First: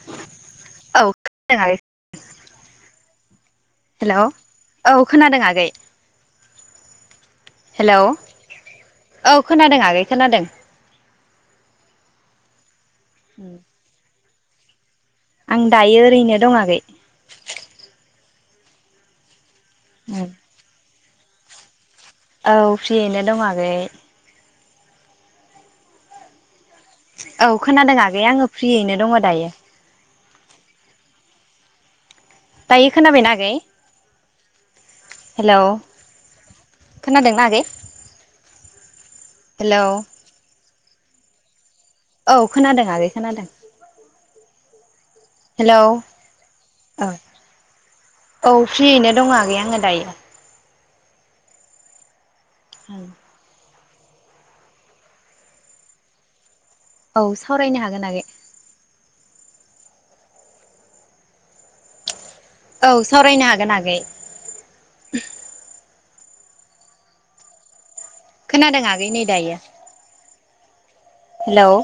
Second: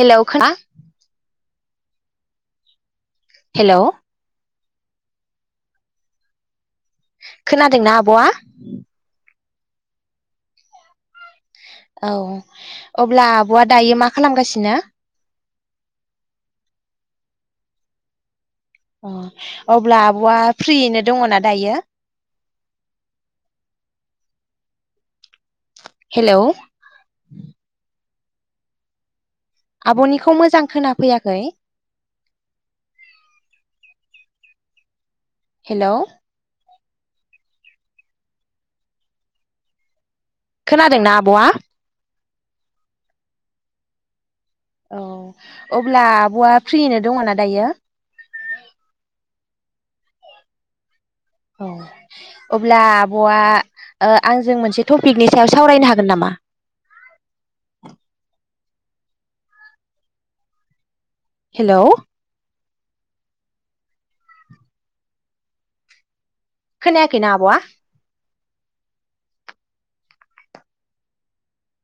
हेल' खानादों ना। ओ। हेल'। औ खोनादों आगै। हेलौ खोनादोंना आब'आ। औ खोनादों आगै खोनादों। औ। अब्ला आब'आ दायो मा। खालामगासिनो। आं दायो ओरैनो दंङ गैया। अ। अब्ला आब'आ फ्रियैनो दंङ ना दायो औ फ्रियैनो दं आगै हेलौ औ खोनादों [unintelligible] आंङो फ्रियैनो दंङ दायो आब'निखौ मोजां खोनाफैयाखै दायो खोनाबायना आगै हेलौ खोनादोंना आगै हेलौ खोनादों ना आब'आ औ खोनादों आगै खोनादों औ हेलौ अब्ला आब'आ फ्रियैनो औ दङना दायो औ फ्रियैनो दंगै आंङो दायो औ अब्ला आब'आ ओ आंजों मोनसे टपिकनि सायाव सावरायनो हागोन नामा औ सावरायनो हागोन आगै हेलौ औ सावरायनो हागोन आगै खोनायाखैना आबआ खोनादों आगै नै दायो हेलौ